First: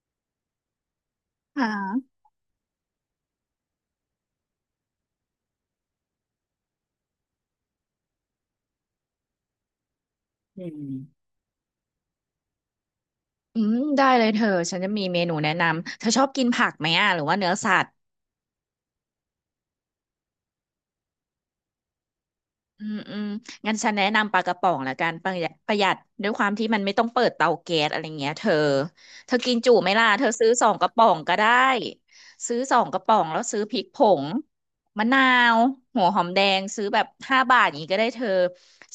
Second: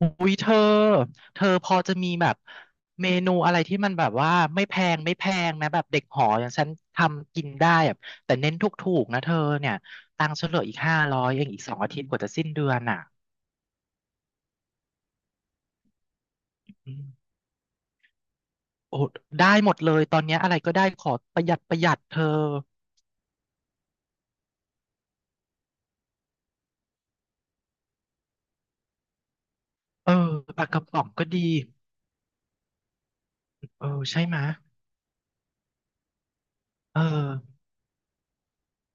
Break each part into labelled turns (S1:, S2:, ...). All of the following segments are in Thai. S1: อุ้ยเธอพ
S2: ค่ะ
S1: อจะมีแบบเมนูอะไรที่มันแบบว่าไม่แพงไม่แพงนะแบบเด็กหออย่างฉันทำกินได้แบบแต่เน้นถูกๆนะเธอเนี่ยตังค์ฉันเหลื
S2: อื
S1: ออีก
S2: ม
S1: 500เองอีก2 อาทิตย์กว่าจะสิ้นเดือนอ่ะ
S2: อืมได้เลยเธอ ฉันจะมีเมนูแนะนำ เธอชอบกินผักไหม
S1: อื
S2: อ่ะ หรือ
S1: ม
S2: ว่าเนื้อสัตว์
S1: โอ้ได้หมดเลยตอนเนี้ยอะไรก็ได้ขอประหยัดประหยัดเธอ
S2: อืมอืมงั้นฉันแนะนำปลากระป๋องละกันประหยัดประหยัดด้วยความที่มันไม่ต้องเปิดเตาแก๊สอะไรเงี้ยเธอเธอกินจุไหมล่ะ
S1: เออ
S2: เธอซื้อ
S1: ป
S2: ส
S1: ลา
S2: อง
S1: กระ
S2: กระ
S1: ป๋อ
S2: ป๋
S1: ง
S2: อง
S1: ก็
S2: ก็
S1: ดี
S2: ได้ซื้อสองกระป๋องแล้วซื้อพริ
S1: เอ
S2: ก
S1: อ
S2: ผ
S1: ใช่
S2: ง
S1: ไหมะ
S2: มะนาวหัวหอมแดงซื้อ
S1: เอ
S2: แบบห้า
S1: อ
S2: บาทอย่างนี้ก็ได้เธอ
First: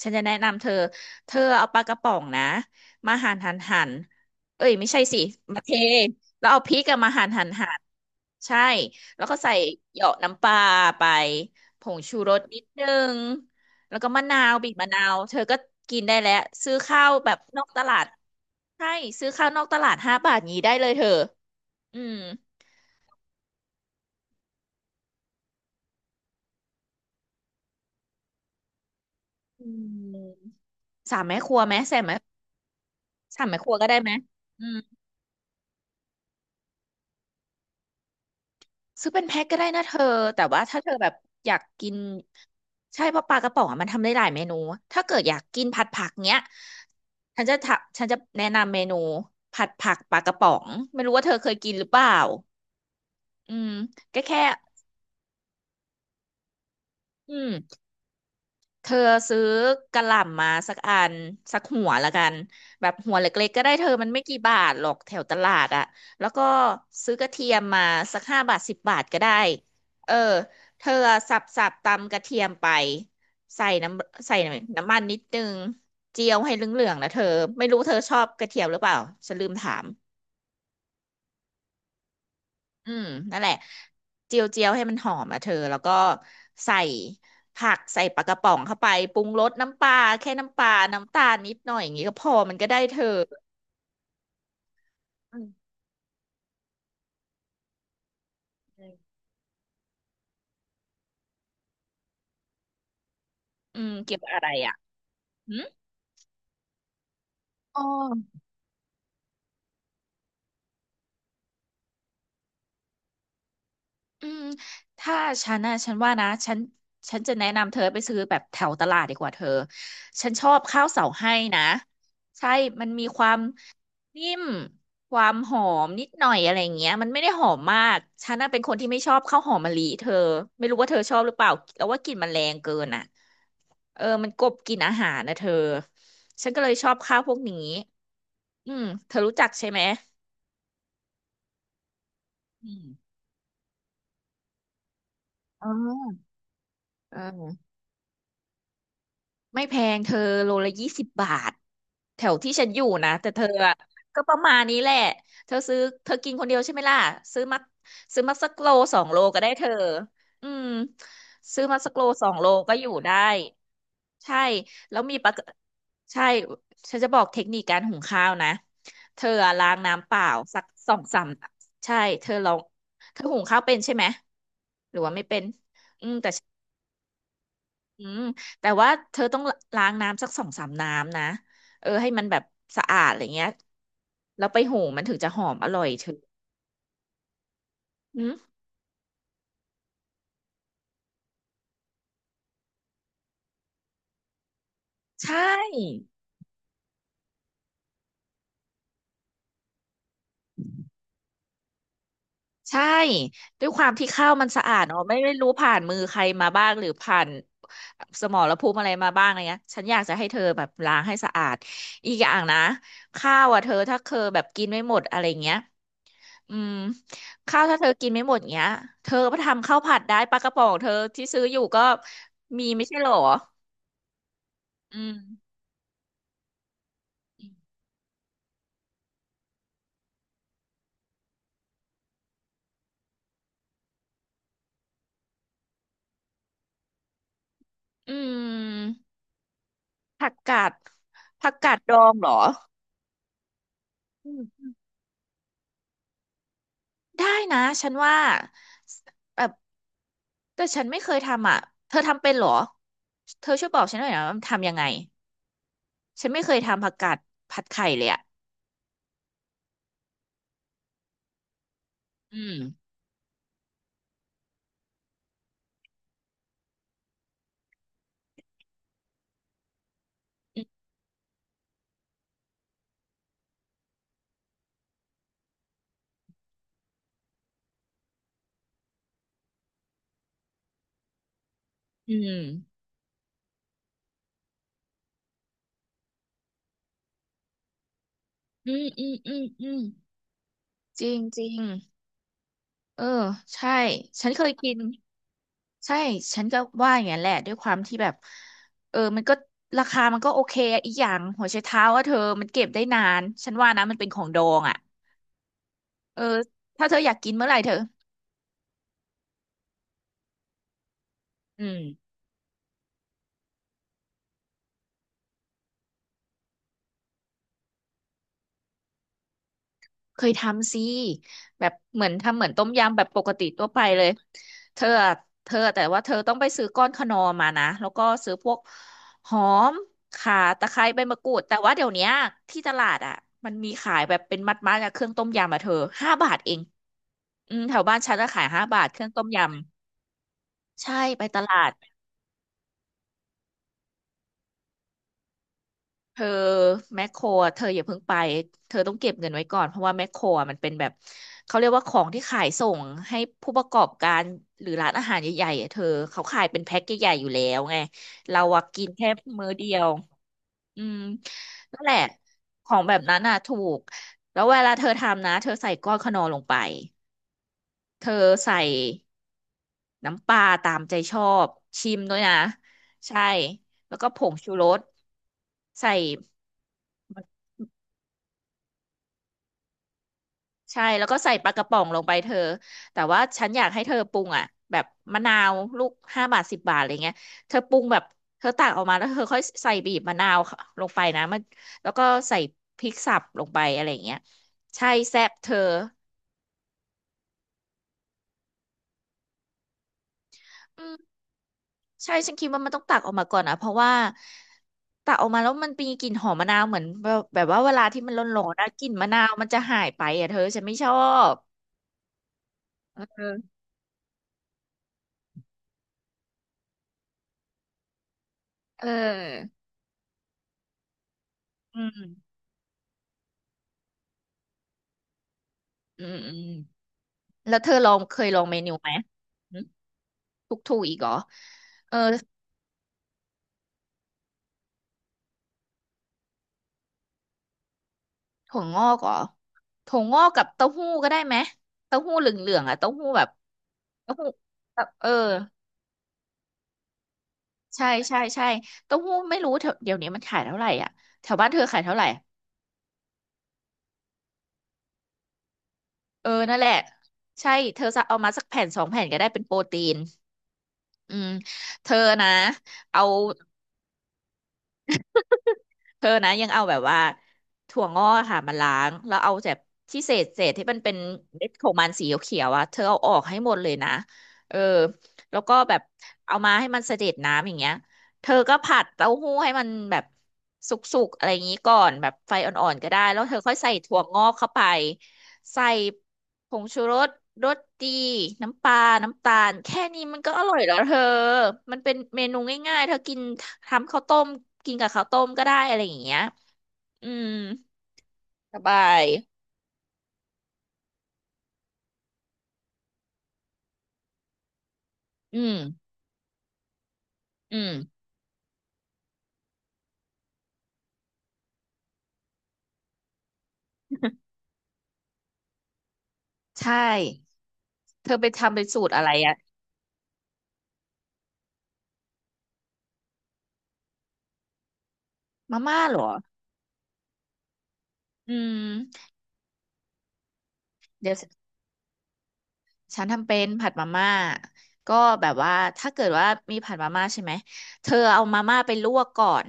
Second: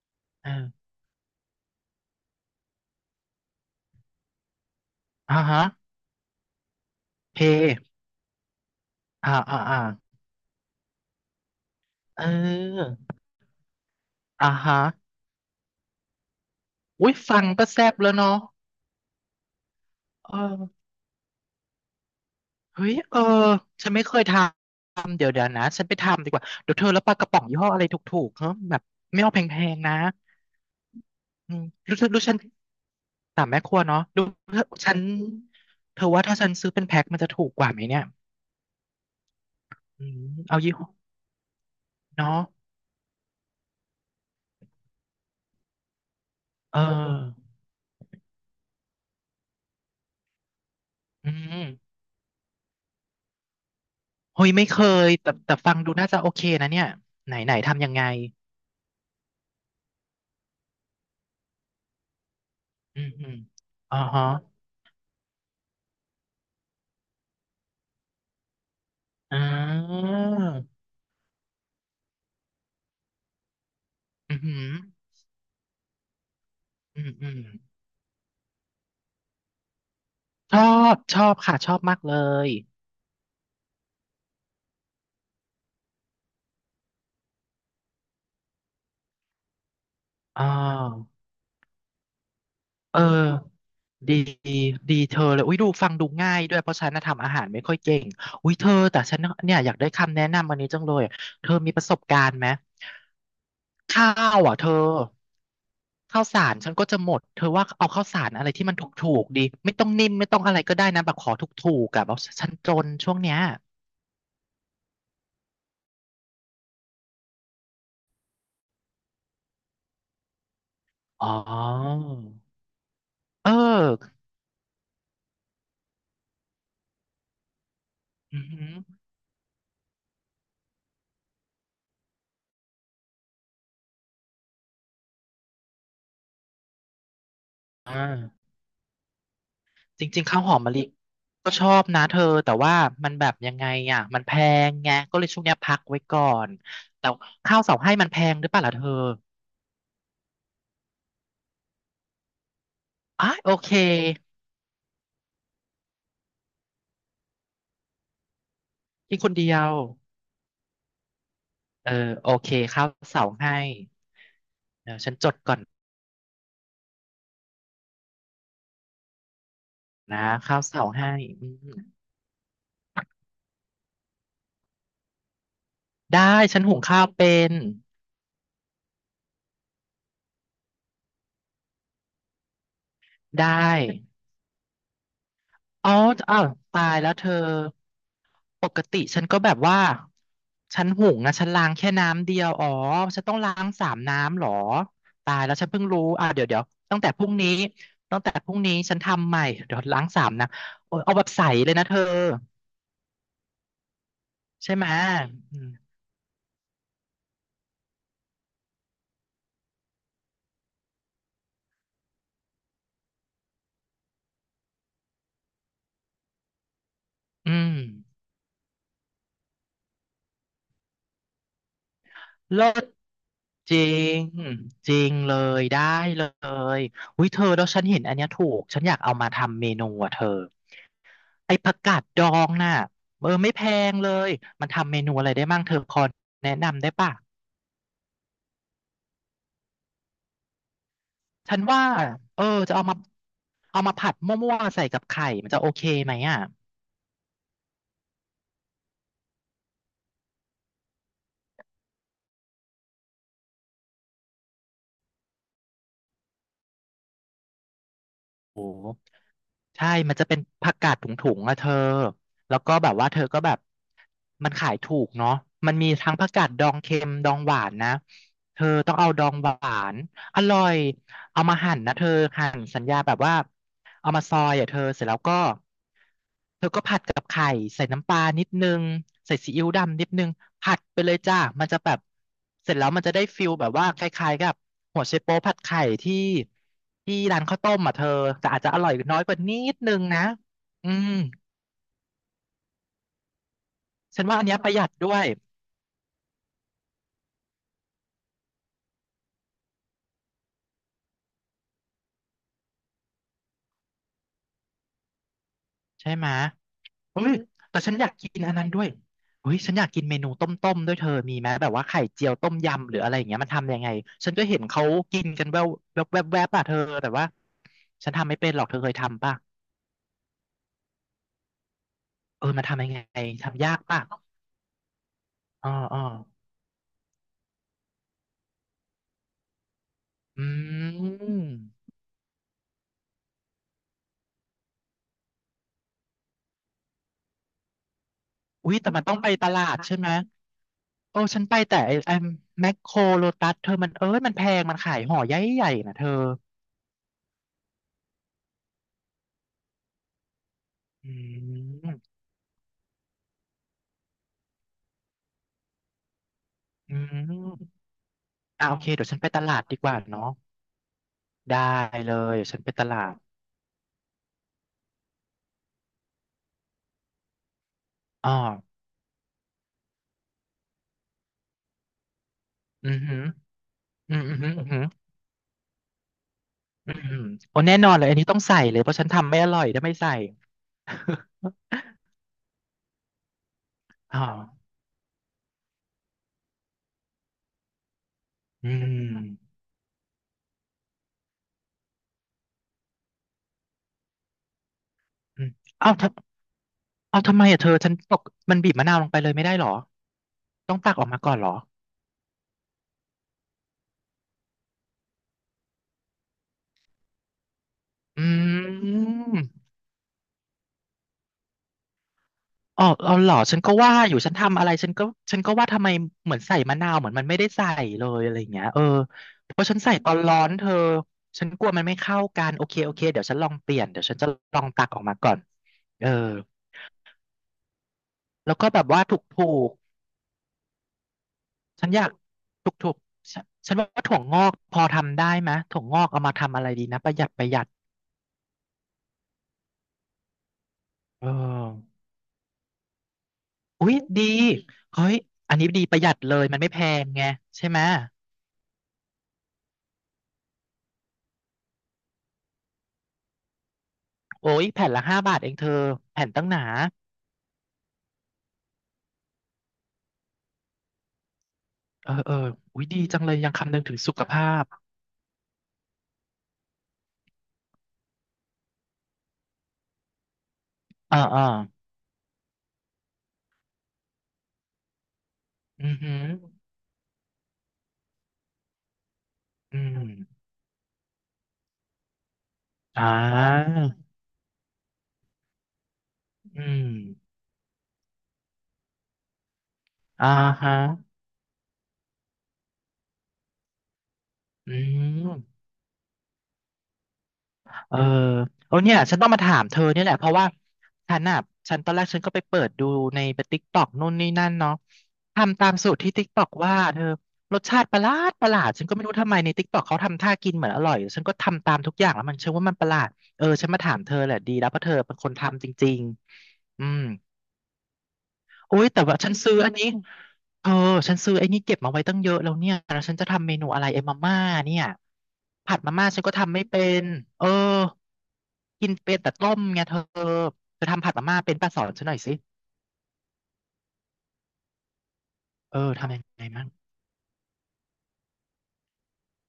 S2: ฉันจะแนะ
S1: เอ
S2: นำเธอ
S1: อ
S2: เธอเอาปลากระป๋องนะมาหั่นหั่นหั่นเอ้ยไม่ใช่สิ
S1: อ่า
S2: มา
S1: ฮะ
S2: เทแล้วเอาพริกอะมาหั่น
S1: เ
S2: หั่นหั่น
S1: พ
S2: ใช่แล้ว
S1: อ่า
S2: ก็ใส่
S1: อ่าอ่า
S2: เหยาะน้ำปลาไปผงชู
S1: เ
S2: รสนิดนึ
S1: ออ
S2: งแล้วก็มะนา
S1: อ่า
S2: วบีบ
S1: ฮะ
S2: มะนาวเธอก็กินได้แล้วซื้อข้า
S1: อุ้
S2: ว
S1: ย
S2: แบบ
S1: ฟัง
S2: นอ
S1: ก็
S2: กต
S1: แซ่บ
S2: ลาด
S1: แล้วเนาะ
S2: ใช่ซื้อข้าวนอกตลาดห้า
S1: เ
S2: บาทนี้ได้
S1: ออ
S2: เลยเธออืม
S1: เฮ้ยเออฉันไม่เคยทำเดี๋ยวเดี๋ยวนะฉันไปทำดีกว่าเดี๋ยวเธอแล้วปลากระป๋องยี่ห้ออะไรถูกๆเฮ้แบบไม่เอาแพ
S2: อื
S1: งๆนะ
S2: มสามแม่ค
S1: อื
S2: รัว
S1: ม
S2: ไหม
S1: รู้
S2: ใส่
S1: ฉั
S2: ไหม
S1: นรู้ฉันสา
S2: สาม
S1: ม
S2: แม่
S1: แม่
S2: ค
S1: ค
S2: รัว
S1: รัว
S2: ก็ได้
S1: เนาะ
S2: ไหม
S1: รู้
S2: อืม
S1: ฉันเธอว่าถ้าฉันซื้อเป็นแพ็คมันจะถูกกว่าไหมเนี่ย
S2: ซื้อเป็นแพ็คก็ได้นะเธอ
S1: อืม
S2: แต่
S1: เอา
S2: ว่า
S1: ยี่
S2: ถ้า
S1: ห้อ
S2: เธอแบบอยากกิน
S1: เนาะ
S2: ใช่เพราะปลากระป๋องอะมันทำได้หลายเมนู ถ้าเกิดอยากกินผัดผักเนี้ย
S1: เออ
S2: ฉันจะแนะนำเมนูผัดผักปลากระป๋องไม่รู้ว่า
S1: อื
S2: เธอเคยกินหรือ
S1: ม
S2: เปล่าอืมก็แค่
S1: เฮ้ยไม่เคยแต่แต่ฟังดูน่าจะโอเคนะเนี่ยไหน
S2: อืม
S1: ไหนทำยังไง
S2: เธอซื้อกะหล่ำมาสักอันสักหัวละกันแบบ
S1: อืม
S2: หัว
S1: อืม
S2: เล็กๆก็ได้เธอ
S1: อ๋อ
S2: มันไม่
S1: ฮะ
S2: กี่บาทหรอกแถวตลาดอะแล้วก็ซื้อกระเทียมมาสัก5 บาท 10 บาทก็ได้
S1: อ่า
S2: เออเธอสับสับตำกระเทียมไปใส่น้ำใส่
S1: อืมอหืม
S2: น้ำมันนิดนึงเจียวให้เหลือง
S1: ออื
S2: ๆนะ
S1: ม
S2: เธอ
S1: อืม
S2: ไม่รู้เธอชอบกระเทียมหรือเปล่าฉันลืมถาม
S1: ชอบชอบค่ะชอบมากเลย
S2: อืมนั่นแหละเจียวเจียวให้มันหอมอ่ะเธอแล้วก็ใส่ผักใส่ปลากระป๋องเข้าไปปรุงรสน้ำปลาแค่
S1: อ่
S2: น้ำปลา
S1: า
S2: น้ำตาลนิดหน่อยอย่างงี้ก็พอมันก็ได้เธ
S1: เออ
S2: อ
S1: ดีดีเธอ
S2: อื
S1: เลย
S2: ม
S1: อุ้ยดูฟังดูง่ายด้วยเพราะฉันน่ะทำอาหารไม่ค่อยเก่งอุ้ยเธอแต่ฉันน่ะเนี่ยอยากได้คำแนะนำอันนี้จังเลยเธอมีประสบการณ์ไหม
S2: อืม
S1: ข้า
S2: เกี่ยวกับ
S1: ว
S2: อะไร
S1: อ่ะเธอ
S2: อ่ะหืม
S1: ข้าวสารฉันก็จะหมดเธอว่า
S2: อ๋อ
S1: เอาข้าวสารอะไรที่มันถูกๆดี ไม่ต้องนิ่มไม่ต้องอะไรก็ได้นะ แบบขอถูกๆกับเอาฉันจนช่วงเนี้ย
S2: อืมถ้าฉันนะฉันว่านะฉันฉันจะแนะนำเธอไปซื้อแบบแถวตลาดดีกว่าเธอฉันชอบข้าวเสา
S1: อ๋
S2: ให้นะ
S1: อ
S2: ใช่มันมีความ
S1: เออ
S2: นิ่มความหอมนิดหน่อยอะไรอย่างเงี้ยมันไม่ได้หอมมากฉัน
S1: อือ
S2: น่ะเป็
S1: หื
S2: นค
S1: อ
S2: นที่ไม่ชอบข้าวหอมมะลิเธอไม่รู้ว่าเธอชอบหรือเปล่าแล้วว่ากลิ่นมันแรงเกินอ่ะเออมันกลบกลิ่นอาหารนะเธอฉันก็เลยชอบข้าวพวกนี้
S1: อ่า
S2: อืมเธอรู้จักใช่ไหม
S1: จริงๆข้าวหอมมะลิก็ชอบนะเธอแต่
S2: อื
S1: ว่า
S2: ม
S1: มันแบบยังไงอ่ะมันแพงไงก็เลยช่วงเนี้ย
S2: อ๋
S1: พักไว้
S2: อ
S1: ก่อนแต่ข้า
S2: เออ
S1: วเสาให้มันแพงหรือเปล่าล่ะเธอ
S2: ไม่แพงเธอโลละ20 บาทแถวที่ฉันอยู่นะ
S1: อ่ะ
S2: แต่เธอ
S1: โอเค
S2: อะก็ประมาณนี้แหละเธอซื้อเธอกินคนเดียวใช่ไหมล่ะซื้อมาซื้อมาสักโลสอง
S1: กิ
S2: โล
S1: นคน
S2: ก็ได้
S1: เดีย
S2: เธอ
S1: ว
S2: อืมซื้อมา
S1: เอ
S2: สั
S1: อ
S2: กโลส
S1: โอ
S2: องโล
S1: เค
S2: ก็อ
S1: ข้า
S2: ยู่
S1: ว
S2: ได้
S1: เสาให้
S2: ใช่
S1: เดี๋ย
S2: แล้
S1: ว
S2: ว
S1: ฉั
S2: มี
S1: น
S2: ป
S1: จ
S2: ลา
S1: ด
S2: กระ
S1: ก่อน
S2: ใช่ฉันจะบอกเทคนิคการหุงข้าวนะเธออะล้างน้ำเป
S1: นะ
S2: ล่า
S1: ข้า
S2: สั
S1: ว
S2: ก
S1: เสา
S2: สอง
S1: ให้
S2: สาม
S1: อืม
S2: ใช่เธอลองเธอหุงข้าวเป็นใช่ไหมหรือว่าไม่เป็น
S1: ได้ฉันหุงข้าวเป็น
S2: อืมแต่ว่าเธอต้องล้างน้ำสักสองสามน้ำนะเออให้มันแบบสะอาดอะไรเงี้
S1: ได้
S2: ยแล้วไปหุงมันถึงจะหอมอร่อย
S1: อ๋อ
S2: เธอ
S1: อ้าวตายแล้วเธอ
S2: อืม
S1: ปกติฉันก็แบบว่าฉันหุงนะฉันล้างแค่น้ำเดียวอ๋อฉันต้องล้างสามน้ำเหรอ
S2: ใช
S1: ตายแล้วฉันเพิ่งรู้
S2: ่
S1: อ่าเดี๋ยวเดี๋ยวตั้งแต่พรุ่งนี้ตั้งแต่พรุ่งนี้ฉันทำใหม่เดี๋ยวล้างสามนะโอ้ยเอาแบบใสเลยนะเธอ
S2: ใช่ด้วยความที่ข้าวมันสะ
S1: ใช่
S2: อาด
S1: ไหม
S2: เนาะไม่รู้
S1: อืม
S2: ผ่านมือใครมาบ้างหรือผ่านสมรภูมิอะไรมาบ้างอะไรเงี้ยฉันอยากจะให้เธอแบบล้างให้สะอาดอีกอย่างนะข้าวอ่ะเธอถ้าเคอแบบกินไม่หมดอะไรเงี้ย อืม
S1: อื
S2: ข้าว
S1: ม
S2: ถ้าเธอกินไม่หมดเงี้ยเธอก็ทำข้าวผัดได้ปลากระป๋องเธอที่ซื้ออยู่ก็
S1: เลิ
S2: มีไม่
S1: ศ
S2: ใช่เหรอ
S1: จริงจ
S2: อื
S1: ริงเล
S2: ม
S1: ยได้เลยอุ้ยเธอแล้วฉันเห็นอันเนี้ยถูกฉันอยากเอามาทำเมนูอ่ะเธอ ไอ้ผักกาดดองน่ะเออไม่แพงเลยมันทำเมนูอะไรได้มั่งเธอพอแนะนำได้ป่ะ
S2: อืม ผักกาดผัก
S1: ฉัน
S2: กาด
S1: ว่า
S2: ดองเหรอ
S1: เออจะเอามาผัด
S2: อื
S1: มั่ว
S2: ม
S1: ๆใส่กับไข่มันจะโอเคไหมอ่ะ
S2: ได้นะ ฉันว่าแบบแต่ฉันไม่เคยทำอ่ะเธอทำเป็นเหรอเธอช่วยบอกฉันหน่อยนะว่าทำยังไง ฉันไม่เคยทำผักกาดผัดไข่เลยอ่ะ
S1: โอ้ใช่มันจะเป็นผักกาดถุงๆอะเธอ
S2: อืม
S1: แล้วก็แบบว่าเธอก็แบบมันขายถูกเนาะมันมีทั้งผักกาดดองเค็มดองหวานนะเธอต้องเอาดองหวานอร่
S2: อื
S1: อย
S2: ม
S1: เอามาหั่นนะเธอหั่นสัญญาแบบว่าเอามาซอยอ่ะเธอเสร็จแล้วก็เธอก็ผัดกับไข่ใส่น้ำปลานิดนึงใส่ซีอิ๊วดำนิดนึงผัดไปเลยจ้ามันจะแบบเสร็จแล้วมันจะได้ฟิลแบบว่าคล้ายๆกับหัวไชโป๊วผัดไข่ที่ร้านข้าวต้มอ่ะเธอแต่อาจจะ
S2: อื
S1: อ
S2: ม
S1: ร่อย
S2: อืม
S1: น้อยก
S2: อื
S1: ว่า
S2: ม
S1: นิ
S2: อื
S1: ด
S2: มอืม
S1: นึงนะอื
S2: จ
S1: ม
S2: ริงจริงเออใช่
S1: ฉัน
S2: ฉัน
S1: ว่า
S2: เค
S1: อัน
S2: ย
S1: เนี้ยป
S2: กิ
S1: ระ
S2: น
S1: หยัดด้วย
S2: ใช่ ฉันก็ว่าอย่างนั้นแหละ ด้วยความที่แบบเออมันก็ราคามันก็โอเคอะอีกอย่าง หัวไชเท้าว่าเธอมันเก็บได้นาน ฉันว่านะมันเป็นของดองอ่ะ
S1: ใช่
S2: เออ
S1: ไหมะ
S2: ถ้าเธออยาก
S1: เฮ้
S2: กิ
S1: ย
S2: นเมื่อไหร่เธอ
S1: แต่ฉันอยากกินอันนั้นด้วยเฮ้ยฉันอยากกินเมนูต้มๆด้วยเธอมีไหม
S2: อื
S1: แบบว่าไข่
S2: ม
S1: เจียวต้มยำหรืออะไรอย่างเงี้ยมันทำยังไงฉันก็เห็นเขากินกันแววแวบๆแวบๆอะเธอแต่ว่าฉันทำไม่เป็นหรอกเธอเคยทำป่ะ
S2: เคยทำสิแบบเหมือนทำเห
S1: เอ
S2: มื
S1: อ
S2: อน
S1: มั
S2: ต้
S1: น
S2: ม
S1: ทำยัง
S2: ยำ
S1: ไง
S2: แบบปกติ
S1: ทำ
S2: ทั่ว
S1: ยา
S2: ไป
S1: กป่ะ
S2: เลยเธออะเธอ
S1: อ๋อ
S2: แต่
S1: อ๋
S2: ว่า
S1: อ
S2: เธอต้องไปซื้อก้อนขนอมมานะ แล้วก็ซื้อพวกหอมข่า
S1: อื
S2: ตะไคร้ใบมะกรูดแต่ว่าเดี๋ย
S1: ม
S2: วเนี้ยที่ตลาดอ่ะมันมีขายแบบเป็นมัดๆอะเครื่องต้มยำอ่ะเธอห้าบาทเอง อืมแถวบ้านฉันจะขายห้า
S1: อุ้ย
S2: บาท
S1: แต่
S2: เค
S1: มัน
S2: รื่อง
S1: ต้อง
S2: ต้ม
S1: ไป
S2: ย
S1: ตลาดใช่ไหม
S2: ำใช่
S1: โอ้
S2: ไปต
S1: ฉันไป
S2: ลาด
S1: แต่ไอ้ไอ้แมคโครโลตัสเธอมันเอ้ยมันแพงมันขายห่อใหญ่ๆนะเธอ
S2: เธอแมคโครอะเธออย่าเพิ่งไปเธอต้องเก็บเงินไว้ก่อนเพราะว่าแมคโครอะมันเป็นแบบ
S1: อื
S2: เขาเรียกว่าขอ
S1: ม
S2: งที่ขายส่งให้ผู้ประกอบการหรือร้านอาหารใหญ่ๆอะเธอเขาขายเป็นแพ็ค
S1: อื
S2: ใหญ่ๆอยู่แล้วไง
S1: ม
S2: เราอะ
S1: อ่าโอ
S2: กิ
S1: เค
S2: น
S1: เดี๋ย
S2: แค่
S1: วฉันไปต
S2: มื้อ
S1: ลาด
S2: เดี
S1: ดี
S2: ย
S1: ก
S2: ว
S1: ว่าเนาะ
S2: อืม
S1: ได้
S2: นั่นแหละ
S1: เลยฉัน
S2: ข
S1: ไป
S2: อง
S1: ต
S2: แบ
S1: ลา
S2: บ
S1: ด
S2: นั้นน่ะถูกแล้วเวลาเธอทำนะเธอใส่ก้อนขนอลงไปเธอ
S1: อ้อ
S2: ใส่ น้ำปลาตามใจชอบชิมด้วยนะ
S1: อือหื
S2: ใช่
S1: อ
S2: แล้วก็
S1: อื
S2: ผ
S1: มอื
S2: ง
S1: อหือ
S2: ชู
S1: อื
S2: ร
S1: อหื
S2: ส
S1: อ
S2: ใส่
S1: อือหือโอ้แน่นอนเลยอันนี้ต้องใส่เลยเพราะฉันทำไม่อร่อยถ้าไม่ใส่
S2: ใช่แล้วก็ใส่ปลากระป๋องลงไป เธอแต่ว่าฉันอยากให้เธอป
S1: อ๋
S2: รุ
S1: อ
S2: งอ่ะแบบมะนาวลูกห้าบาทสิบบาทอะไรเงี้ยเธอปรุงแบบเธอตั
S1: อื
S2: กออกมาแล้วเธอค่อย
S1: ม
S2: ใส่บีบมะนาวลงไปนะมันแล้วก็ใส่พริกสับลงไปอะไราเงี้ยใช่แซ่บ
S1: อื
S2: เธ
S1: ม
S2: อ
S1: เอ้าทำเอ้าทำไมอ่ะเธอฉันตกมันบีบมะนาวลงไปเลยไม่ได้หรอต้องตักออก
S2: อื
S1: มาก่อนหรอ
S2: ใช่ฉันคิดว่ามันต้องตักออกมาก่อนนะเพราะว่าตักออกมาแล้วมันมีกลิ่นหอมมะนาวเหมือนแบบว่าเวลาที่มัน
S1: อ
S2: ร้อนๆนะ
S1: ื
S2: กลิ่นมะนาวมันจะ
S1: ม
S2: หายไปอ่ะเธอฉันไม่ชอบ
S1: อ๋อ
S2: เ
S1: เอาเหรอ
S2: ออ
S1: ฉันก็ว่าอยู่ฉันทำอะไรฉันก็ฉันก็ว่าทำไมเหมือนใส่มะนาวเหมือนมันไม่ได้ใส่เลยอะไรอย่างเงี้ยเออ
S2: เออ
S1: เพราะฉันใส่ตอนร้อนเธอฉันกลัว
S2: อื
S1: มันไม่
S2: ม
S1: เข้ากันโอเคโอเคเดี๋ยวฉันลองเปลี่ยนเดี๋ยวฉันจะลองตักออกมาก่อน
S2: อื
S1: เออ
S2: มอืมแล้วเธอลองเคยลอง
S1: แล้
S2: เม
S1: วก็
S2: นู
S1: แบบ
S2: ไหม
S1: ว่าถูกถู
S2: หึ
S1: ก
S2: ทุกถูกอีกเหรอ
S1: ฉัน
S2: เออ
S1: อยากถูกถูกฉันฉันว่าถั่วงอกพอทำได้ไหมยถั่วงอกเอามาทำอะไรดีนะประหยัดประหยัด
S2: ถั่วงอกเหรอถั่วงอกกับเต้าหู้ก็ได้
S1: เอ
S2: ไหม
S1: อ
S2: เต้าหู้เหลืองๆอ่ะเต้าหู้แบบ
S1: อุ๊ย
S2: เต้า
S1: ดี
S2: หู้แบบ
S1: เฮ้
S2: เออ
S1: ยอันนี้ดีประหยัดเลยมันไม่แพงไงใช่ไหม
S2: ใช่
S1: ย
S2: ใช่ใช่เต้าหู้ไม่รู้เถอะเดี๋ยวนี้มันขายเท่าไหร่อ่ะแถวบ้านเธอขายเท่าไหร่
S1: โอ้ยแผ่นละ5 บาทเองเธอแผ่
S2: เออ
S1: นตั้งห
S2: นั่น
S1: นา
S2: แหละใช่เธอจะเอามาสักแผ่นสองแผ่นก็ได้เป็นโปรตีนอืมเธอ
S1: เออ
S2: นะ
S1: เอออุ้ยดี
S2: เอา
S1: จังเลยยังคำนึงถึงสุขภาพ
S2: เธอนะยังเอาแบบว่าถั่วงอกค่ะมาล้างแล้วเอาแบบที่เศษที่มันเป็น
S1: อ่าอ่า
S2: เม็ดของมันสีเขียวๆอ่ะเธอเอาออกให้หมดเลยนะเออแล้วก็แบบ
S1: อือหือ
S2: เอามาให้มันเสด็จน้ำอย่างเงี้ยเธอก็ผัดเต้าหู้ให้มัน
S1: อื
S2: แบบ
S1: ม
S2: สุกๆอะไรอย่างงี้ก่อนแบบไฟอ่อนๆก็ได้
S1: อ่า
S2: แล้วเธอค่อยใส่ถั่วงอกเข้าไปใส่ ผ
S1: อื
S2: งชู
S1: ม
S2: รสรสดีน้ำปลาน้ำตาล แค่นี้มัน
S1: อ่า
S2: ก็อร่อย
S1: ฮะ
S2: แล้วเธอ มันเป็นเมนูง่ายๆเธอกินทำข้าวต้มกิ
S1: อื
S2: นกับข้าวต้มก็ได้
S1: ม
S2: อะไรอย่างเงี้ยอืม
S1: เออ
S2: สบ
S1: เออ
S2: า
S1: เนี่ย
S2: ย
S1: ฉันต้องมาถามเธอเนี่ยแหละเพราะว่าฉันอ่ะฉันตอนแรกฉันก็ไปเปิดดูในติ๊กต็อกนู่นนี่นั่นเนาะ
S2: อืม
S1: ทำตามสูตรที่ติ๊กต็อกว่าเธอ
S2: อื
S1: รส
S2: ม
S1: ชาติประหลาดประหลาดฉันก็ไม่รู้ทำไมในติ๊กต็อกเขาทำท่ากินเหมือนอร่อยฉันก็ทำตามทุกอย่างแล้วมันเชื่อว่ามันประหลาดเออฉันมาถามเธอแหละดีแล้วเพราะเธอเป็นคนทำจริง
S2: ใช่
S1: ๆอืม
S2: เธอไปทำเป็น
S1: โอ้
S2: สู
S1: ย
S2: ตร
S1: แต่
S2: อะไร
S1: ว่าฉัน
S2: อะ
S1: ซื้ออันนี้เธอฉันซื้อไอ้นี่เก็บมาไว้ตั้งเยอะแล้วเนี่ยแล้วฉันจะทำเมนูอะไรไอ้มาม่าเนี่ย
S2: มา
S1: ผั
S2: ม่า
S1: ดมา
S2: เหร
S1: ม่า
S2: อ
S1: ฉันก็ทำไม่เป็นเออ
S2: อื
S1: กิน
S2: ม
S1: เป็นแต่ต้มไงเธอเธอทำผั
S2: เดี๋ย
S1: ด
S2: ว
S1: มาม่าเป็นป้าสอนฉันหน่อยสิ
S2: ฉันทำเป็นผัดมาม่าก็แบบว่า
S1: เอ
S2: ถ้า
S1: อ
S2: เกิด
S1: ทำยัง
S2: ว่า
S1: ไง
S2: มี
S1: มั่ง
S2: ผัดมาม่าใช่ไหมเธอเอามาม่าไปลวกก่อน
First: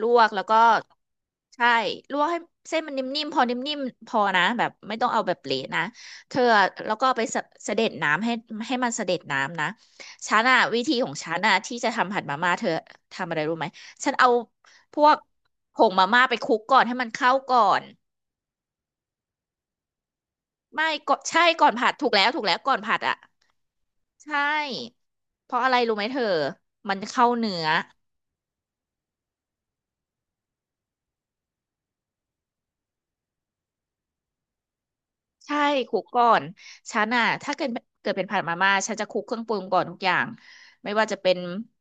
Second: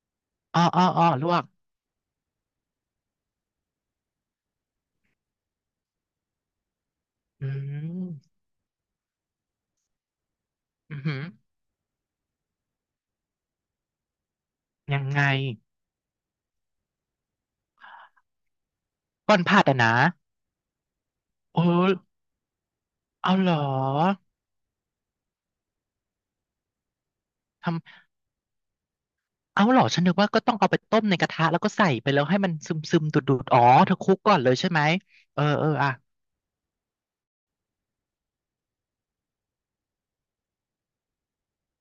S2: ลวกแล้วก็
S1: อ้ออ้ออ้อลวก
S2: ใช่ลวกให้เส้นมันนิ่มๆพอนิ่มๆพอนะแบบไม่ต้องเอาแบบเละนะเธอแล้วก็ไปสะ
S1: อื
S2: เสด็จน้ำให้
S1: ม
S2: ให้มันเสด็จน้ำนะฉันอะวิธี
S1: อือ
S2: ขอ
S1: หื
S2: ง
S1: อ
S2: ฉันอะที่จะทำผัดมาม่าเธอทำอะไรรู้ไหมฉันเอาพ
S1: ยัง
S2: วก
S1: ไง
S2: ผงมาม่าไปคลุกก่อนให้มันเข้าก่อน
S1: ก่อนผัดอ่ะนะ
S2: ไม่ก็ใช่
S1: เออ
S2: ก่อนผัดถูกแล้วถูกแล้วก่อนผัดอะ
S1: เอาเหรอ
S2: ใช่ เพราะอะไรรู้ไหมเธอ มันเข้าเนื้อ
S1: ทำเอาเหรอฉันนึกว่าก็ต้องเอาไปต้มในกระทะแล้วก็ใส่ไปแล้วให้มันซึมซึมดูดดูดอ๋อเธอคลุกก่อนเลยใช่ไหมเออ
S2: ใช่
S1: เออ
S2: ค
S1: อ่ะ
S2: ลุกก่อน ฉันอ่ะถ้าเกิดเป็นผัดมาม่าฉันจะคลุกเครื่องปรุงก่อนทุกอย่างไม่ว่าจะเป็น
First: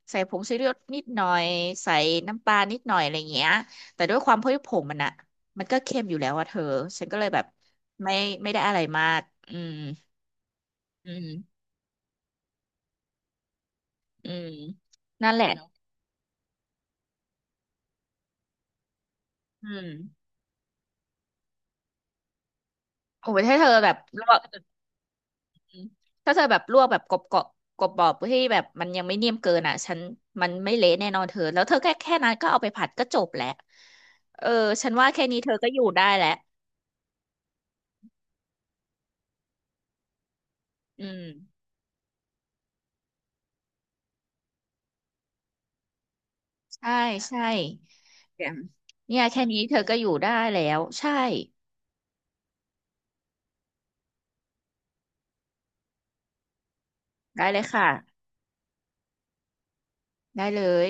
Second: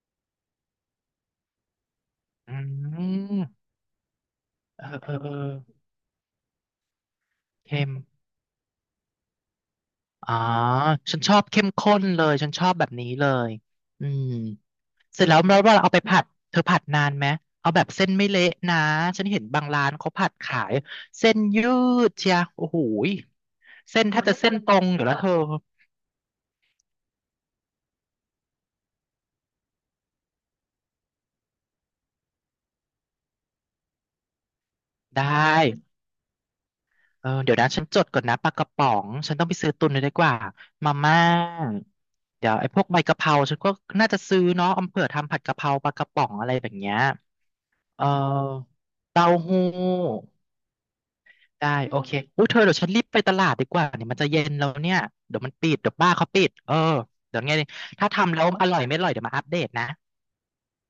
S2: ใส่ผงชูรสนิดหน่อยใส่น้ำป
S1: อื
S2: ลานิดหน่อยอะไรเงี้ย
S1: ม
S2: แต่ด้วยความที่ผ
S1: เอ
S2: ม
S1: อ
S2: มัน
S1: เอ
S2: อ่ะ
S1: อเออ
S2: มันก็เค็มอยู่แล้วอะเธอฉันก็เลยแบบ
S1: เข้ม
S2: ไม่ไม่ได้อะไรมากอืม
S1: อ๋อ
S2: อื
S1: ฉัน
S2: ม
S1: ชอบเข้มข้นเลยฉันชอบแบบนี้เลยอืม
S2: อืม
S1: เสร็จ
S2: นั่น
S1: แล้ว
S2: แหละ
S1: แล้วเราเอาไปผัดเธอผัดนานไหมเอาแบบเส้นไม่เละนะฉันเห็นบาง
S2: อื
S1: ร้า
S2: ม
S1: นเขาผัดขายเส้นยืดเชียโอ้โหย
S2: โอ้ยถ้าเธอแบบ
S1: เส้นแท
S2: ล
S1: บ
S2: ว
S1: จะ
S2: ก
S1: เส้นตรงอยู่แล้วเธอ
S2: ถ้าเธอแบบลวกแบบกรอบกรอบกรอบๆที่แบบมันยังไม่เนียมเกินอ่ะฉันมันไม่เละแน่นอนเธอแล้วเธอแค่นั้นก็เอาไปผัดก็จบแล้วเออฉันว่า
S1: ได้
S2: แค่นี้เธอก็อยู่ได้แล้ว
S1: เออเดี๋ยวนะฉันจดก่อนนะปลากระป๋องฉันต้องไปซื้อตุนเลยดีกว่ามา
S2: อื
S1: ม่า
S2: ม
S1: เดี๋ยวไอ้พวกใบกะเพราฉันก็น่าจะซื้อเนาะเอาเผื่อทำผัดกะเพราปลากระป๋องอะไรแบบ
S2: ใช่
S1: เนี้ย
S2: ใช่
S1: เอ่อ
S2: เนี่ย
S1: เต้า
S2: แค่นี้
S1: หู้
S2: เธอก็อยู่ได้แล้วใช่
S1: ได้โอเคอุ้ยเธอเดี๋ยวฉันรีบไปตลาดดีกว่าเนี่ยมันจะเย็นแล้วเนี่ยเดี๋ยวมันปิดเดี๋ยวบ้านเขาปิดเออเดี๋ย
S2: ได้
S1: วไง
S2: เลยค่ะ
S1: ถ้าทำแล้วอร่อยไม่อร่อยเดี๋ยวมาอัปเดตนะ
S2: ได้เลย